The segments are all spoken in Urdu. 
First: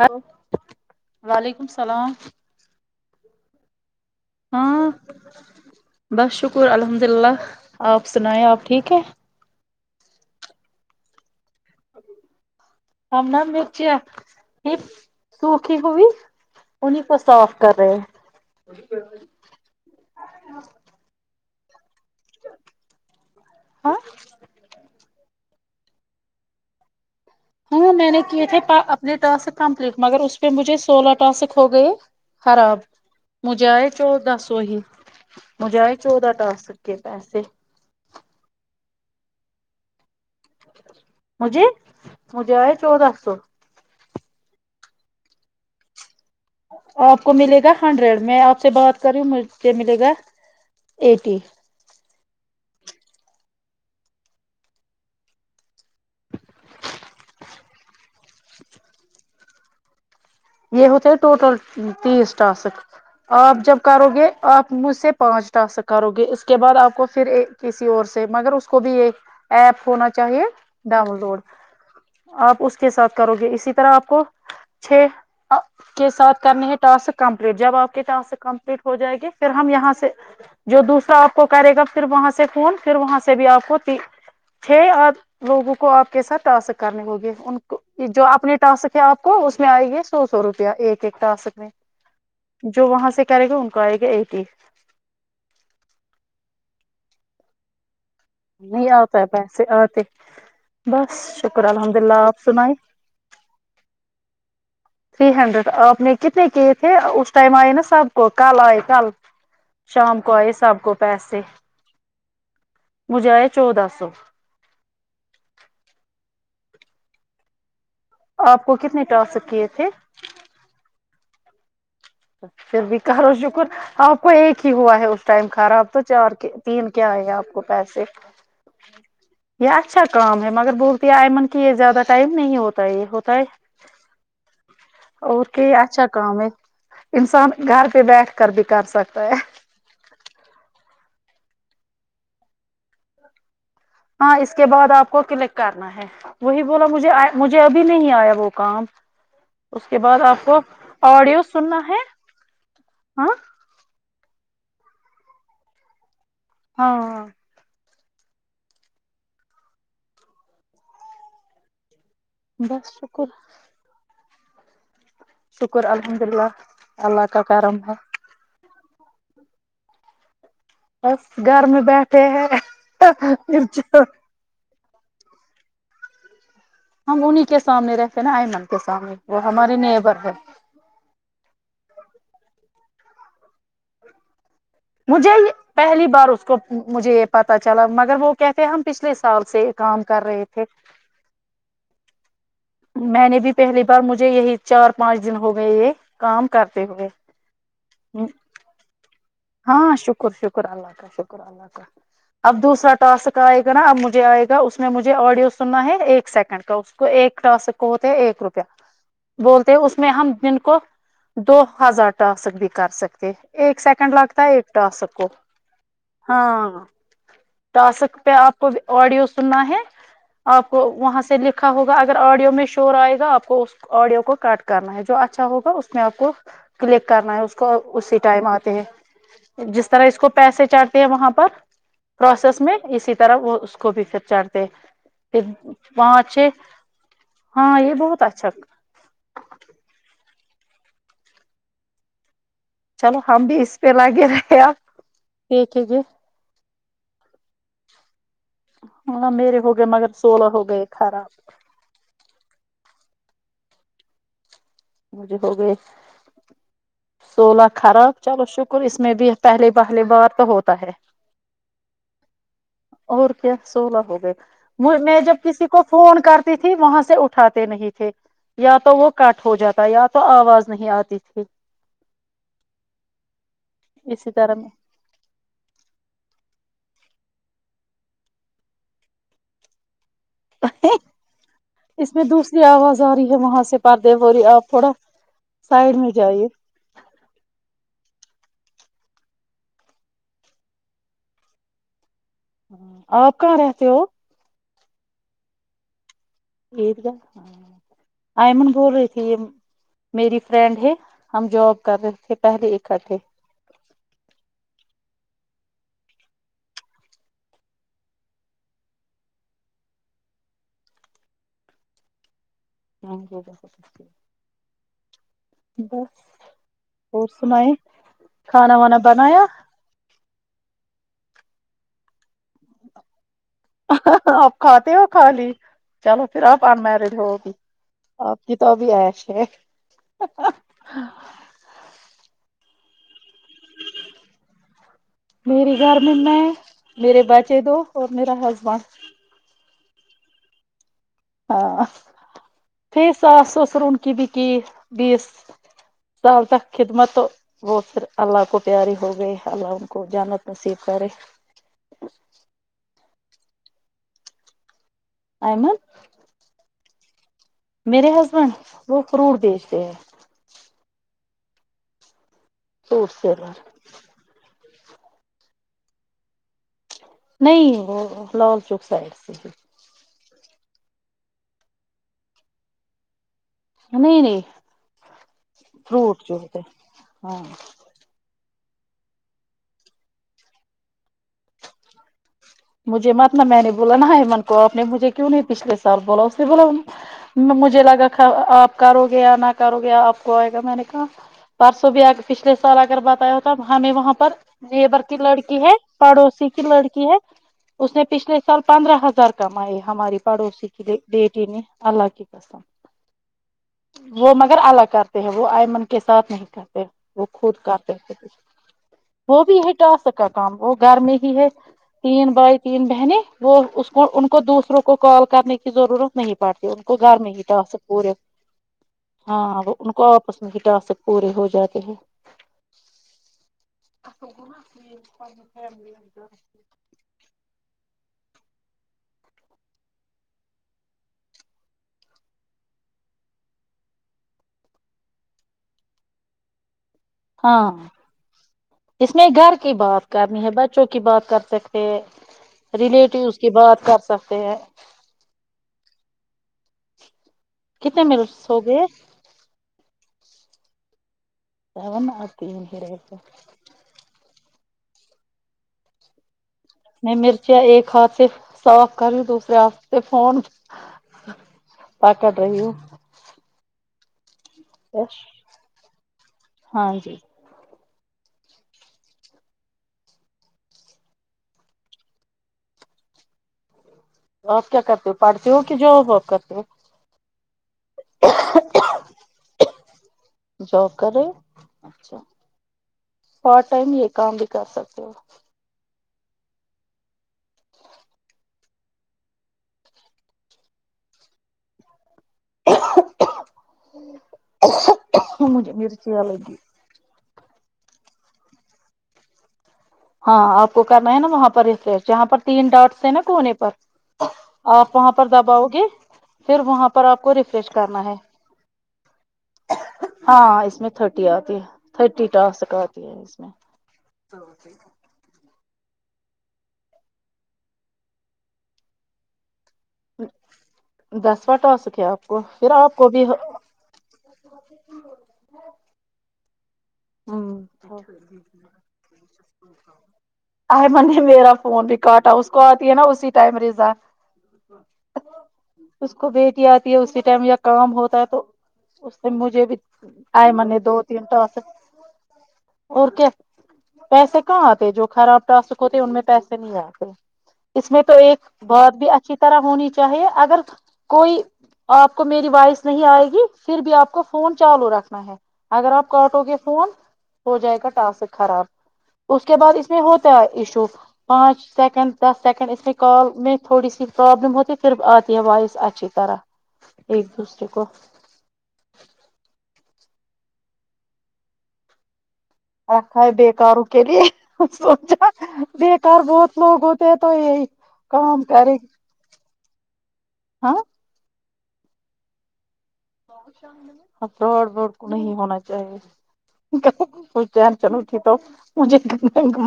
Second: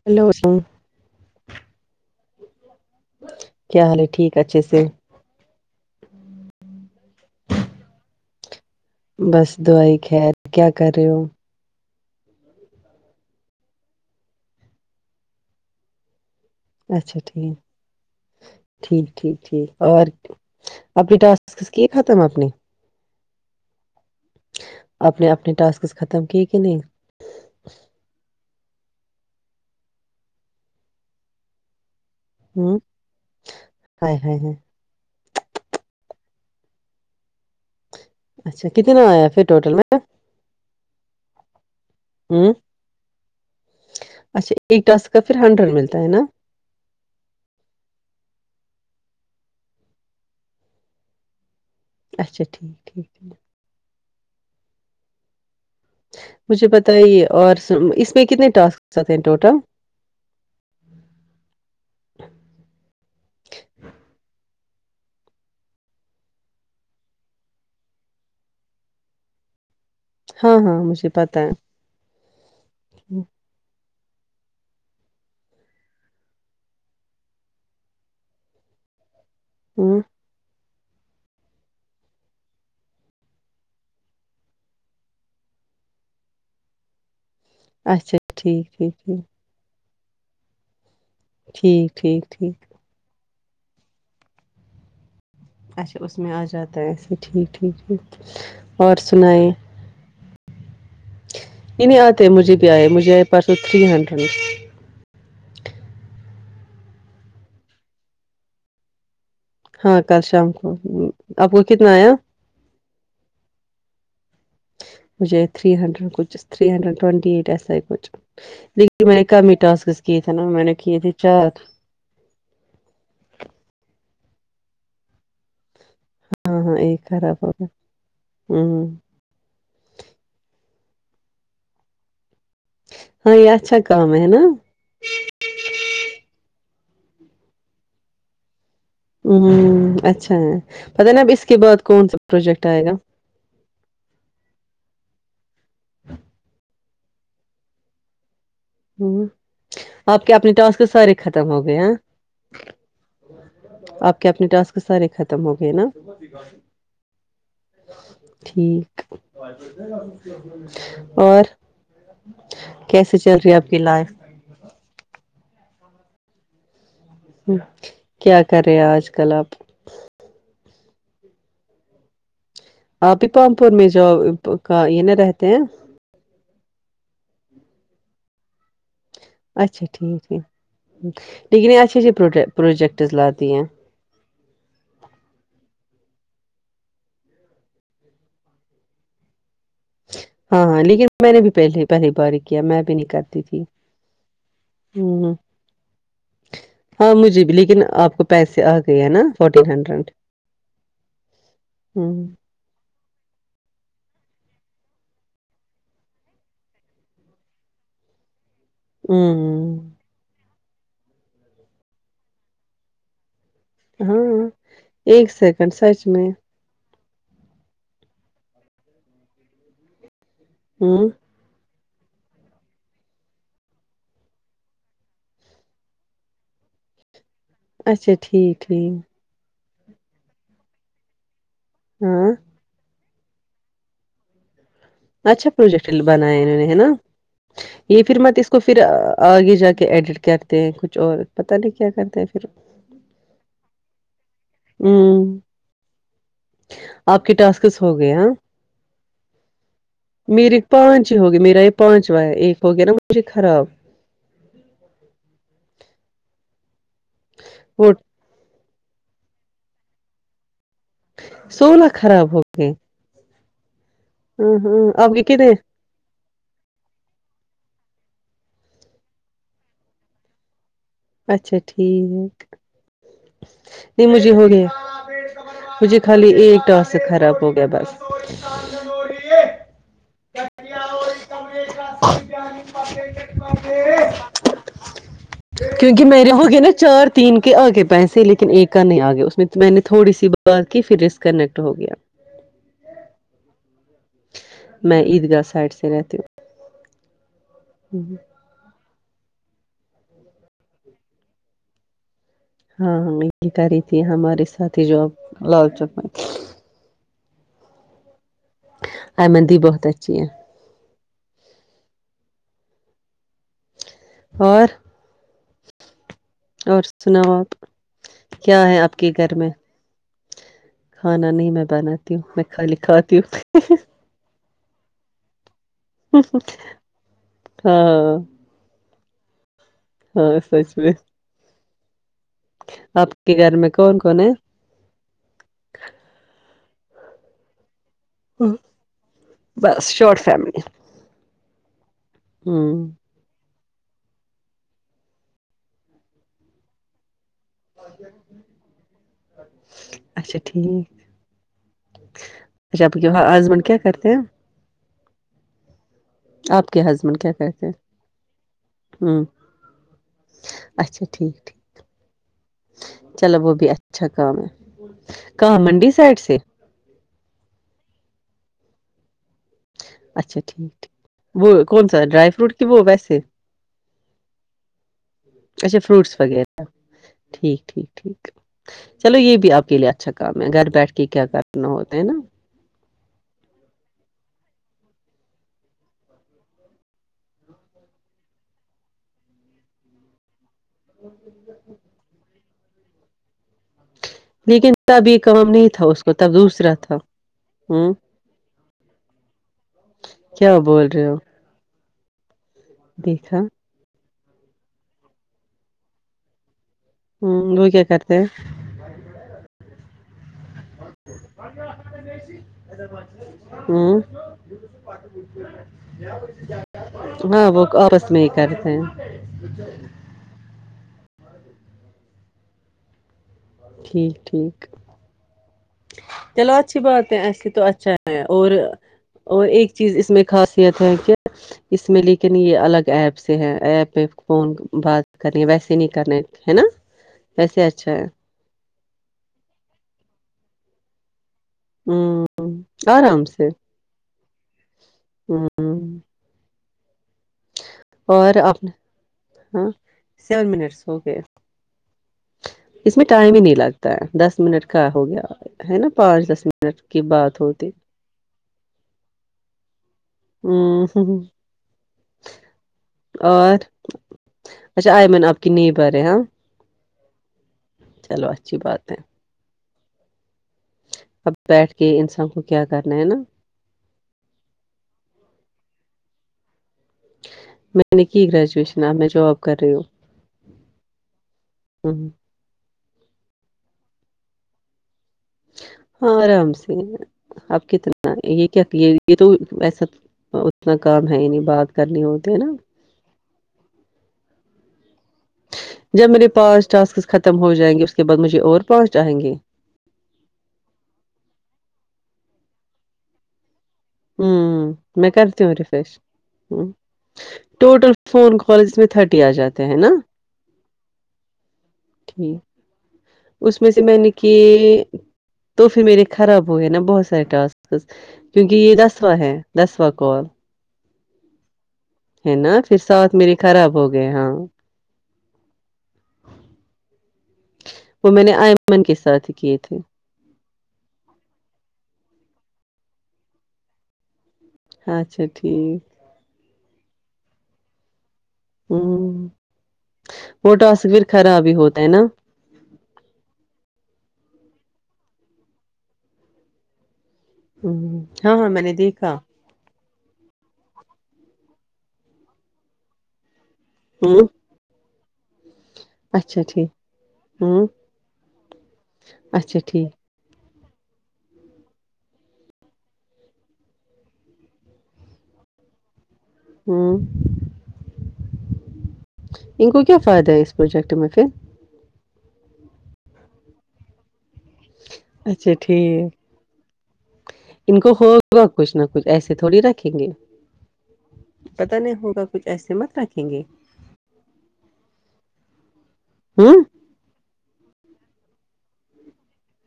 لو ہلو وعلیکم السلام کیا حال ہے ٹھیک اچھے ہاں سے بس شکر الحمد للہ آپ سنایا آپ ٹھیک ہے دوائی خیر کیا کر رہے ہو ہاں م مچیا یہ سوکھی ہوئی انہیں کو اچھا ٹھیک صاف کر رہے ٹھیک ٹھیک ٹھیک اور اپنے ٹاس کیا ختم اپنے ہاں اپنے اپنے ٹاس ختم کی کہ نہیں ہاں میں نے کیے تھے ٹسک کمپلیٹ مگر اس پہ مجھے سولہ ٹاسک ہو گئے ہ خراب مجھے آئے چو ہائے ہائے ہائے دسو ہی مجھے آئے چودہ ٹا سکے پیسے اچھا کتنا آیا پھر ٹوٹل میں مجھے ہ مجھے آئے چودودہ سو اچھا ایک ٹس کا پھر ہنڈریڈ ملتا ہے نا آپ کو ملے گا ہنڈریڈ میں آپ سے بات کر رہی ہوں مجھے ملے گا ایٹی اچھا ٹھیک ٹھیک مجھے بتائیے اور اس میں کتنے ٹاسک آتے ہیں ٹوٹل یہ ہوتا ہے ٹوٹل تیس ٹاسک آپ جب کرو گے آپ مجھ سے پانچ ٹا س کرو گے اس کے بعد آپ کو پھر کسی اور سے مگر اس کو بھی ایک ایپ ہونا چاہیے ہاں ہاں مجھے ڈاؤن پتا لوڈ ہے آپ اس کے ساتھ کرو گے اسی طرح آپ کو چھ پ کے ساتھ کرنے ہے ٹاسک کمپلیٹ جب آپ کے ٹاسک کمپلیٹ ہو جائے گی پھر ہم یہاں ہ سے جو دوسرا آپ کو کرے گا پھر وہاں سے فون پھر وہاں سے بھی آپ کو چھ آ لوگوں کو آپ کے ساتھ ٹاسک کرنے ہووںگے ان کو اچھا جو اپنے ٹھیک ٹھیک ٹاسک ہے ٹھیک آپ کو اس میں آئے گے سو سو روپیہ ایک دتا آ سکتے ٹھیک ٹھیک ٹھیک جو وہاں سے کرے گا ان کو آئے گا ایٹی ہی اچا اس میں آ جاتا ہے ایسے ٹھیکٹیک نہیں اور آتا ہے سنئے پیسے آتے بس شکر نہیں الحمد نہیں للہ آتے آپ مجھے بھی سنائی آئے مجھے آئے پرسو تھری ہنڈریڈ تھری ہنڈریڈ آپ نے کتنے کیے تھے اس ٹائم آئے نا سب کو کل آئے کل ہاں کل شام کو آپ کو کتنا آیا مجھے آئے چودہ سو مجھے تھری ہنڈریڈ کچھ تھری ہنڈریڈ ٹونٹی ایٹ ایس کو آپ کو کتنے دیکھیے میں نے ٹاسک کای کیے ٹسک کیے تھے نا میں نے کیے تھے چار پھر بھی کارو شکر آپ ایک ہی ہوا ہے اس ٹائم کراب تو چار کے ہاں ہاں تین ایک کیا آئے ہیں خراب ہو آپ کو گیا پیسے ہوں یہ اچھا کام ہے مگر بہ ایمن کی زیادہ ائم نہیں ہوتا یہ ہوتا ہاں ہے اچھا کام ہے نا اور کیا اچھا کام ہے انسان گھر پہ بیٹھ کر دکھ ہوں اچھا پت نا اب اس کے بعد کون سا پروجیکٹ آئے گا ہاں اس کے بعد آپ کو کلک کرنا ہے وہی بولا مجھے مجھے ابھی نہیں آیا وہ کام ہوں اس کے بعد آپ اپنے کو ٹاسک سارے آڈیو ختم ہو گئے سننا ہیں ہے ہاں کہ اپنے ٹاسک سارے ختم ہو گئے نا ہاں ہاں ٹھیک اور بس کیسے شکر چل رہی ہے آپ کی لائف شکر الحمد للہ اللہ کا ہ کرم ہے کیا کرے آج کل کلب بس گھر میں بیٹھے ہیں آپ ہی پام پور میں جاؤ ہم کا یہ ن رہتے ہیں ہم انہیں کے سامنے رہتے نا ایئمن کے سامنے وہ ہمارے اچھا نیبر ٹھیک ہے ٹھیک لیکن یہ اچھے اچھے پرو پروجیکٹس لاات ہیں مجھے پہلی بار اس کو مجھے یہ پتا چلا مگر وہ کہتے ہم پچھلے سال سے کام کر رہے ہاں تھے ہاں لیکن میں نے بھی پہل پہلی بار کیا بھی نہیں میں نے کرتی بھی تھی پہلی بار مجھے یہی چار پانچ ہ دن ہو گئے یہ کام کرتے ہوئے ہاں مجھے بھی لیکن آپ کو ہ پیسے آ گئے ہیں نا فورٹین ہاں ہنڈریڈ شکر شکر اللہ کا شکر اللہ کا ہ اب دوسرا ٹاسک آئے گا نا اب مجھے آئے گا اس میں مجھے آڈیو سننا ہے ایک سیکنڈ کا اس کو ایک کراسک ہو ہے ایک روپے بولتے ہیں ہ اس میں ہم جن کو دو ہزار ٹاسک بھی کر سکتے ایک سیکنڈ لگتا ہاں ہے ایک تو آ سکو ایک سیکنڈ سچ میں ہاں تاسک پہ آپ کو آڈیو سننا ہے آپ کو ہوں وہاں سے لکھ ہوگا آڈیو میں شور آئے گا آپ کو آڈیو کو کٹ کرنا ہے جو اچھا ہوگا اس میں آپ کو کلک کرنا ہے اس کو اچھا اسی ٹائم ٹھیک آتے ٹھیک ہیں جس طرح اس کو پیسے چڑھتے ہیں وہاں پر ہاں پروسیس میں اسی طرح وہ اس کو بھی پھر چڑتے اچھا پروجیکٹ بنایا انہوں نے ہے نا ہاں یہ پھر بہت میںت اس اچھا کو پھر آگے جا کے ایڈٹ کیا کچھ اور پتا نہیں کیا کرتے پھر چلو ہم بھی اس پہ لگے رہ ہ ایک جی [unintelligible] آپ کے ٹاسکس ہو گئے ہاں میرے ہو گئے مگر سولہ میری ہو گئے پانچ ہو گی خراب میرا یہ پانچواں ہے ایک ہو گیا نا سیر خراب مجھے ہو گئے سولہ وہ خراب چلو شکہ اور اس میں بھی پہلے پہلے بار توہت سونا خراب ہو گئے اچ [inaudible] سولہ ہو گئے ہاں ہاں آپ میں کے جب کتنے کسی کو فون کرتی تھی وہاں سے اٹھاتے نہیں تھے یا تو وہ کاٹ ہو جاتا یا تو آواز نہیں آتی تھی اچھا ٹھیک نہیں مجھے اسی ہو طرح گیا میں مجھے خالی ایکٹاس سے خراب ہو گیا بس اس میں دوسری آواز آ رہی ہے وہاں سے پرارد ہو رہی آپ تھوڑا سائڈ کیونکہ میں میرے یہاں جائیے ہو گئے نا چار تین کے آگے پہ پیسے لیکن ایک کا نہیں آ گیا اس میں تو میں نے تھوڑی سی بات کی پھر رسکنیکٹ ہو گیا ہ آپ کہاں رہتے میں عید گاہ سائڈ سے رہتی ہوں یہید گا [unintelligible] آئی م بول رہے تھ [unintelligible] ت میری فرنڈ ہے ہم ہم جاب کر رہے تھے پہلے ہاں اکٹھے یہ کر رہی تھی ہمارے ساتھی جو اب لال چک میں [unintelligible] آر مندی بہت اچھی ہے ہاں جی [unintelligible] اور بس اور سناؤ آپ سناائ کیا کھا ہے آپ ونا کے گھر بنایا میں کھانا نہیں میں بناتی ہوں میں کھالی کھاتی ہوں [unintelligible] آپ کھاتے ہو کالی چلو پھر آپ ان میرڈ ہوگی ہاں آپ کی تو ابھی ہے [unintelligible] چ [unintelligible] ہاں سچ بھی [unintelligible] [inaudible] آپ [unintelligible] کے گھر میں کون کون ہے میرے گھر میں میں میرے بچے دو اور میرا ہسبینڈ [unintelligible] بس شورٹ فیملی [unintelligible] ہاں ہمم پھر ساس [unintelligible] ر ان کی بھی کی بیس سال تک خدمت [unintelligible] وہ پھر اللہ کو پیارے ہو گئے اللہ ان کو اچھا جانت نصیب ٹھیک کرے اچھا آپ ہسبینڈ کیا کرتے ہیں [unintelligible] ایم [unintelligible] آپ کے ہسبینڈ کیا کرتے ہیں میرے ہسبینڈ وہ ہمم فروٹ بیچتے ہیں اچھا ٹھیک ٹھیک فروٹ [unintelligible] چلو وہ سیلر بھی اچھا کام ہے کہاں منڈی سائڈ سے نہیں وہ لال چوک سائڈ ا [unintelligible] اچھا ٹھیک ٹھیک وہ کون سا ڈرائی فروٹ کہ وہ ویسے نہیں نہیں اچھا فروٹس فروٹ جو ہوتے وغیرہ ہیں، ہاں ٹھیک ٹھیک ٹھیک [unintelligible] چلو یہ بھی آپ کے لیے اچھا کام ہے گھر بیٹھ کے کیا کرنا ہوتا ہے نا مجھے مت ن میں نے بولا نا ای من کو آپ نے مجھے کیوں نہیں پچھلے سال بولا اس سے بولا مجھے لگا آپ کو گیا نہ کو گیا آپ کو آئے گا ا میں نے کہا پرسو بیا کے پچھلے سال اگر بتایا ہو تب ہمیں وہاں لیکن لیبر تب کی یہ کام لڑکی نہیں ہے تھا اس کو تب پڑوسی کی دوسرا تھا لڑکی ہے ہوں اس نے پچھلے سال پندرہ ہزار کمائے ہماری کیا پڑوسی بول کی رہے ہو بیٹی نے اللہ کی قسم دیکھا وہ مگر الگ کرتے ہیں وہ ایئمن کے ساتھ نہیں کرتے وہ خود ہوں کیا کرتے تھ ہیں وہ بھی ہے ٹا سکا کام وہ گھر میں ہی ہے تین ت بہنیں وہ ہوں ان کو دوسروں کو کال کرنے کی ضرورت نہیں پڑتی ان کو گھر میں ہی ہاں وہ ٹاسک آپس پورے میں ہی کرتے ہیں ہاں وہ ان کو آپس میں ہی ٹاسک سب پورے ہو جا کے ہیں ٹھیک ٹھیک چلو اچھی باتیں اس تو اچھا ہے اور اور ایک چیز اس میں خاصیت ہے کہ اس میں لیکن یہ الگ ایپس ہے ایپ میں فون بات کرنی ویسے نہیں کرنے ہے نا ویسے اچھا ہے ج میں گھر کی بات کرنی ہے بچوں کی بات کر سکتے ہیں ہوں آرام ریلیٹیو اس سے کی بات کر سکتے ہیں ہوں کتنے اور مرچ ہو اپنا گئے ہاں سیون منٹس اوکے س ن آتی ہییر کو ہی نہیں لگتا ہے دس منٹ کا ہو گیا ہے نا پانچ دس منٹ کی میں بات مرچیاں ہوتی ایک ہاتھ سے صاف کر رہی ہ دوسرے ہاتھ سے فون ہ ہ پکڑ رہی اور [unintelligible] اچھا ہوں آئمن آپ کی نیب بر ہاں ہاں جی چلو اچھی بات ہے اب بیٹھ کے انسان کو کیا کرنا ہے نا اورک کرتی پڑتی ہوک کہ جوبوکتی میں نے کی گریجویشن آ میں جاب کر رہی ہوں جاب کر رہے ہو، اچھا پارٹ ٹائم یہ کام بھی کر سکتے ہو ہاں آرام سے آپ کتنا یہ کیا یہ یہ تو ایسا اتنا کام ہے نہیں بات کرنی ہو بھی مجھے جب مرچیاں میرے لگی پاس ٹاسک ختم ہو جائے جائیں گے اس کے بعد مجھے اور پہنچ جائیں گے ہاں آپ کو کرنا ہے نا وہاں پر ر جہاں پر تین ڈاٹس ہیں نا کونے پر ہ آپ میں وہاں پر کرتی ہوں دباؤ گے ریفریش پھر وہاں پر آپ کو ہ ریفریش وٹل کرنا ہے فون کالج میں تھرٹی آ جاتے ہیں نا ہاں اس میں تھرٹی آتی ہے تھرٹی ٹھیک ٹاسک آتی اس میں سے میں نے کی تو پھر میرے خراب ہو گئے نا بہت سارے ٹاسک کیونکہ یہ دسواں ہیں دس و کال دسواٹوا سک ہے نا پھر ساتھ میرے خراب ہو گئے ہاں وہ میں نے آئمن کے ساتھ ہی کیے تھے ا منی میرا فون بھی کاٹا کو آتی ہے نا اسی ٹائم رزا اچھا ٹھیک اس کو بیٹیا اسی ٹائم یا کام ہوتا ہے تو ہ اس سے مجھے بھی آئے وہ من نے دو توصویر تین خراب ہی ٹاسک ہوتا ہے نا اور کیا پیسے کہاں آتے جو خراب ٹاسک ہوتے ان میں پیسے نہیں آتے اس ہوں میں تو ہاں ایک ہاں میں نے بہت بھی دیکھا اچھی طرح ہونی چاہ چاہے اگر کوئی آپ کو میری وائس نہیں آئے گی پھر بھی آپ کو ہوں فون چالو رکھ ہاں [unintelligible] اگر آپ کا اچھا آٹو کے ف ٹھیک ہو ہوں جائے گا ٹاسک خراب اس کے اچھا بعد ٹھیک اس میں ہوتاش پانچ سیکنڈ دس سیکنڈ اس میں کال میں تھوڑی سی پرابلم ہوتی ہے پھر آتی ہے وائس اچھی طرح ہوں ایک دوسرے کو ان کو کیا فائدہ ہے اس پروجیکٹ میں پھر رکھ ہے بیکاروں کے لیے سوچا اچھا ٹھیک بےیکار بہت لوگ ہوتے ہیں تو یہی ان کو کام ہوگا کرے کچھ نہ گ کچھ ایسے ہاں پتا نہیں ہوگا کچھ ایسے مت رکھیں گے فراڈ بروڈ کو نہیں ہونا چاہیے ہوں کو چین تو مجھے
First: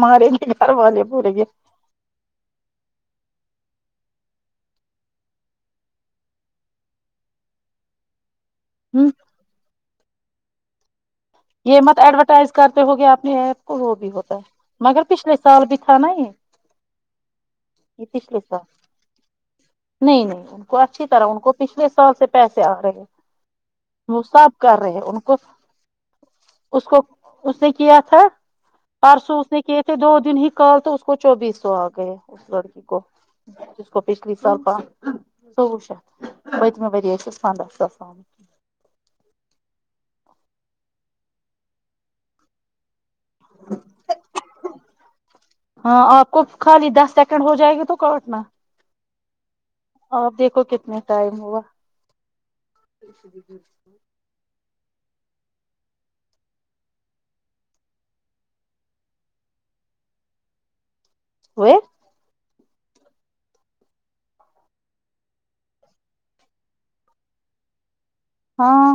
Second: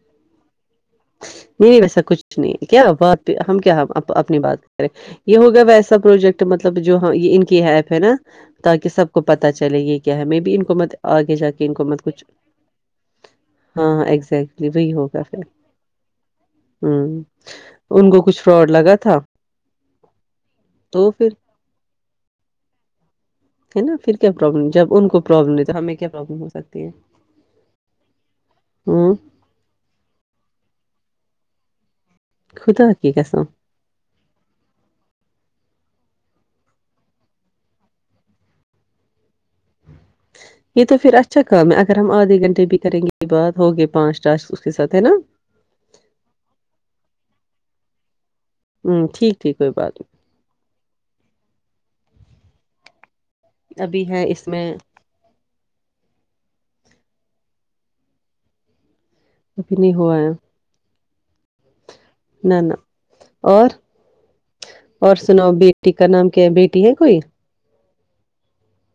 مارے گے گھر والے بولیں گے نہیں نہیں ویسا کچھ نہیں کیا بات پ ہم کیا اپنی بات کریں یہ ہوگا ویسا پروجیکٹ مطلب جو ان کی ایپ ہے نا تاکہ ہوں سب کو پتا چلے یہ کیا ہے میں بھی ا ان کو مت آگے جا کے ان یہ کو مت کچھ ایڈورٹائز کرتے ہو گے اپنے ایپ کو وہ ہاں بھی ہوتا ہے ایگزیکٹلی مگر پچھلے سال بھی تھا نا یہ ہ یہ ان کو پچھلے کچھ سال فراڈ لگا تھا نہیں نہیں ان کو اچھی تو پھر طرح ان کو پچھلے سال سے پیسے آ رہے ہیں ہے نا پھر وہ کیا سب پرابلم کر رہے جب ہیں ان کو پرابلم ہے تو ہمیں کیا پرابلم ہو اس سکتی ہے کو اس نے کیا تھا ہوں پرسوں اس نے کیے تھے دو دن ہی کال تو اس کو چوبیس سو آ گئے اس لڑکی خدا کو کی قسم جس کو پچھلی سال کا چوہ ش پتم ٮری حس پندہ ساس یہ تو پھر اچھا کام ہے اگر ہم آدھے گھنٹے بھی کریں گے کے بعات ہوگے پانچٹا اس کے ساتھ ہے نا ہاں آپ کو خالی دس سیکنڈ ہو جائے گی تو کوٹنا ہوں ٹھیک ٹھیک کوئی بات نہیں آپ دیکھو کتنے ٹائم ہوا ابھی ہیں اس میں ابھی نہیں ہوا ہے ہوئے نہ ن اور اور سناؤ بیٹی کا نام کیا ہے بیٹی ہے کوئی ہاں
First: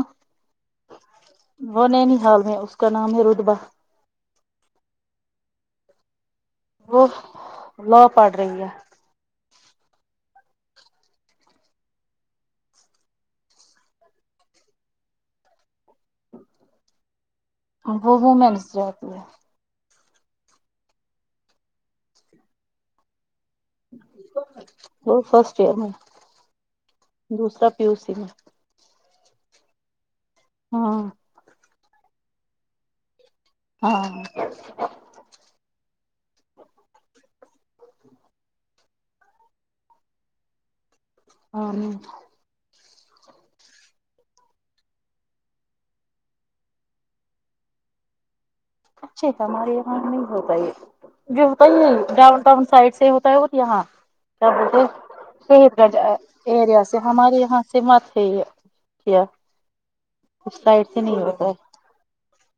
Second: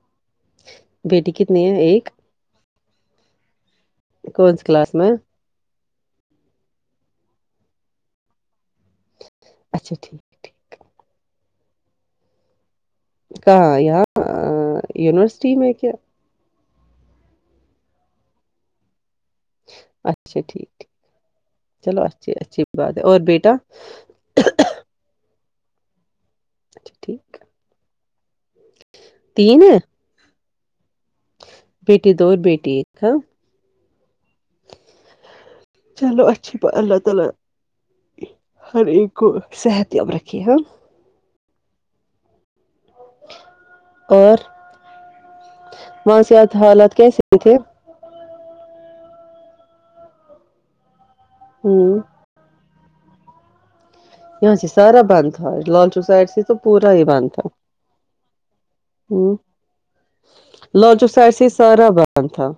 بیٹی کتنی ہے وہ ایک نینیحال میں اس کا نام ہے روتبا کوچ کلاس میں وہ لو پڑ رہی ہے اچھا ٹھیک ٹھیک کہاں یہاں یونیورسٹی میں کیا وہ وومینس جتی ہے اچھا ٹھیکھیک چلو اچھی اچھی بات ہے اور بیٹا ج میں اچھا ٹھیک دوسرا پیوس س میں تین ہے ہاں بیٹی دو اور بیٹی ایک ہ ہاں چلو اچھی اللہ تعالی ہر ایک کو صحت یاب رکھھی ہاں ہ اور وہاں سے حالات کیسے تھے اچھے تو ہماریے یہاں نہیں ہو گئی جوتا ہی ہوں ڈاؤن اؤن سائڈ سے ہوتا ہے وہ یہاں کیا یہاں جی بولتے سارا بند تھا شہید لال گنج چوک سائڈ سے تو ایریا پورا سے ہی بند ہمارے تھا یہاں سے مت ہے یہ ہ کیا اس لال چوک نہیں سائڈ سے ہوتا ہی ہے سارا بند تھا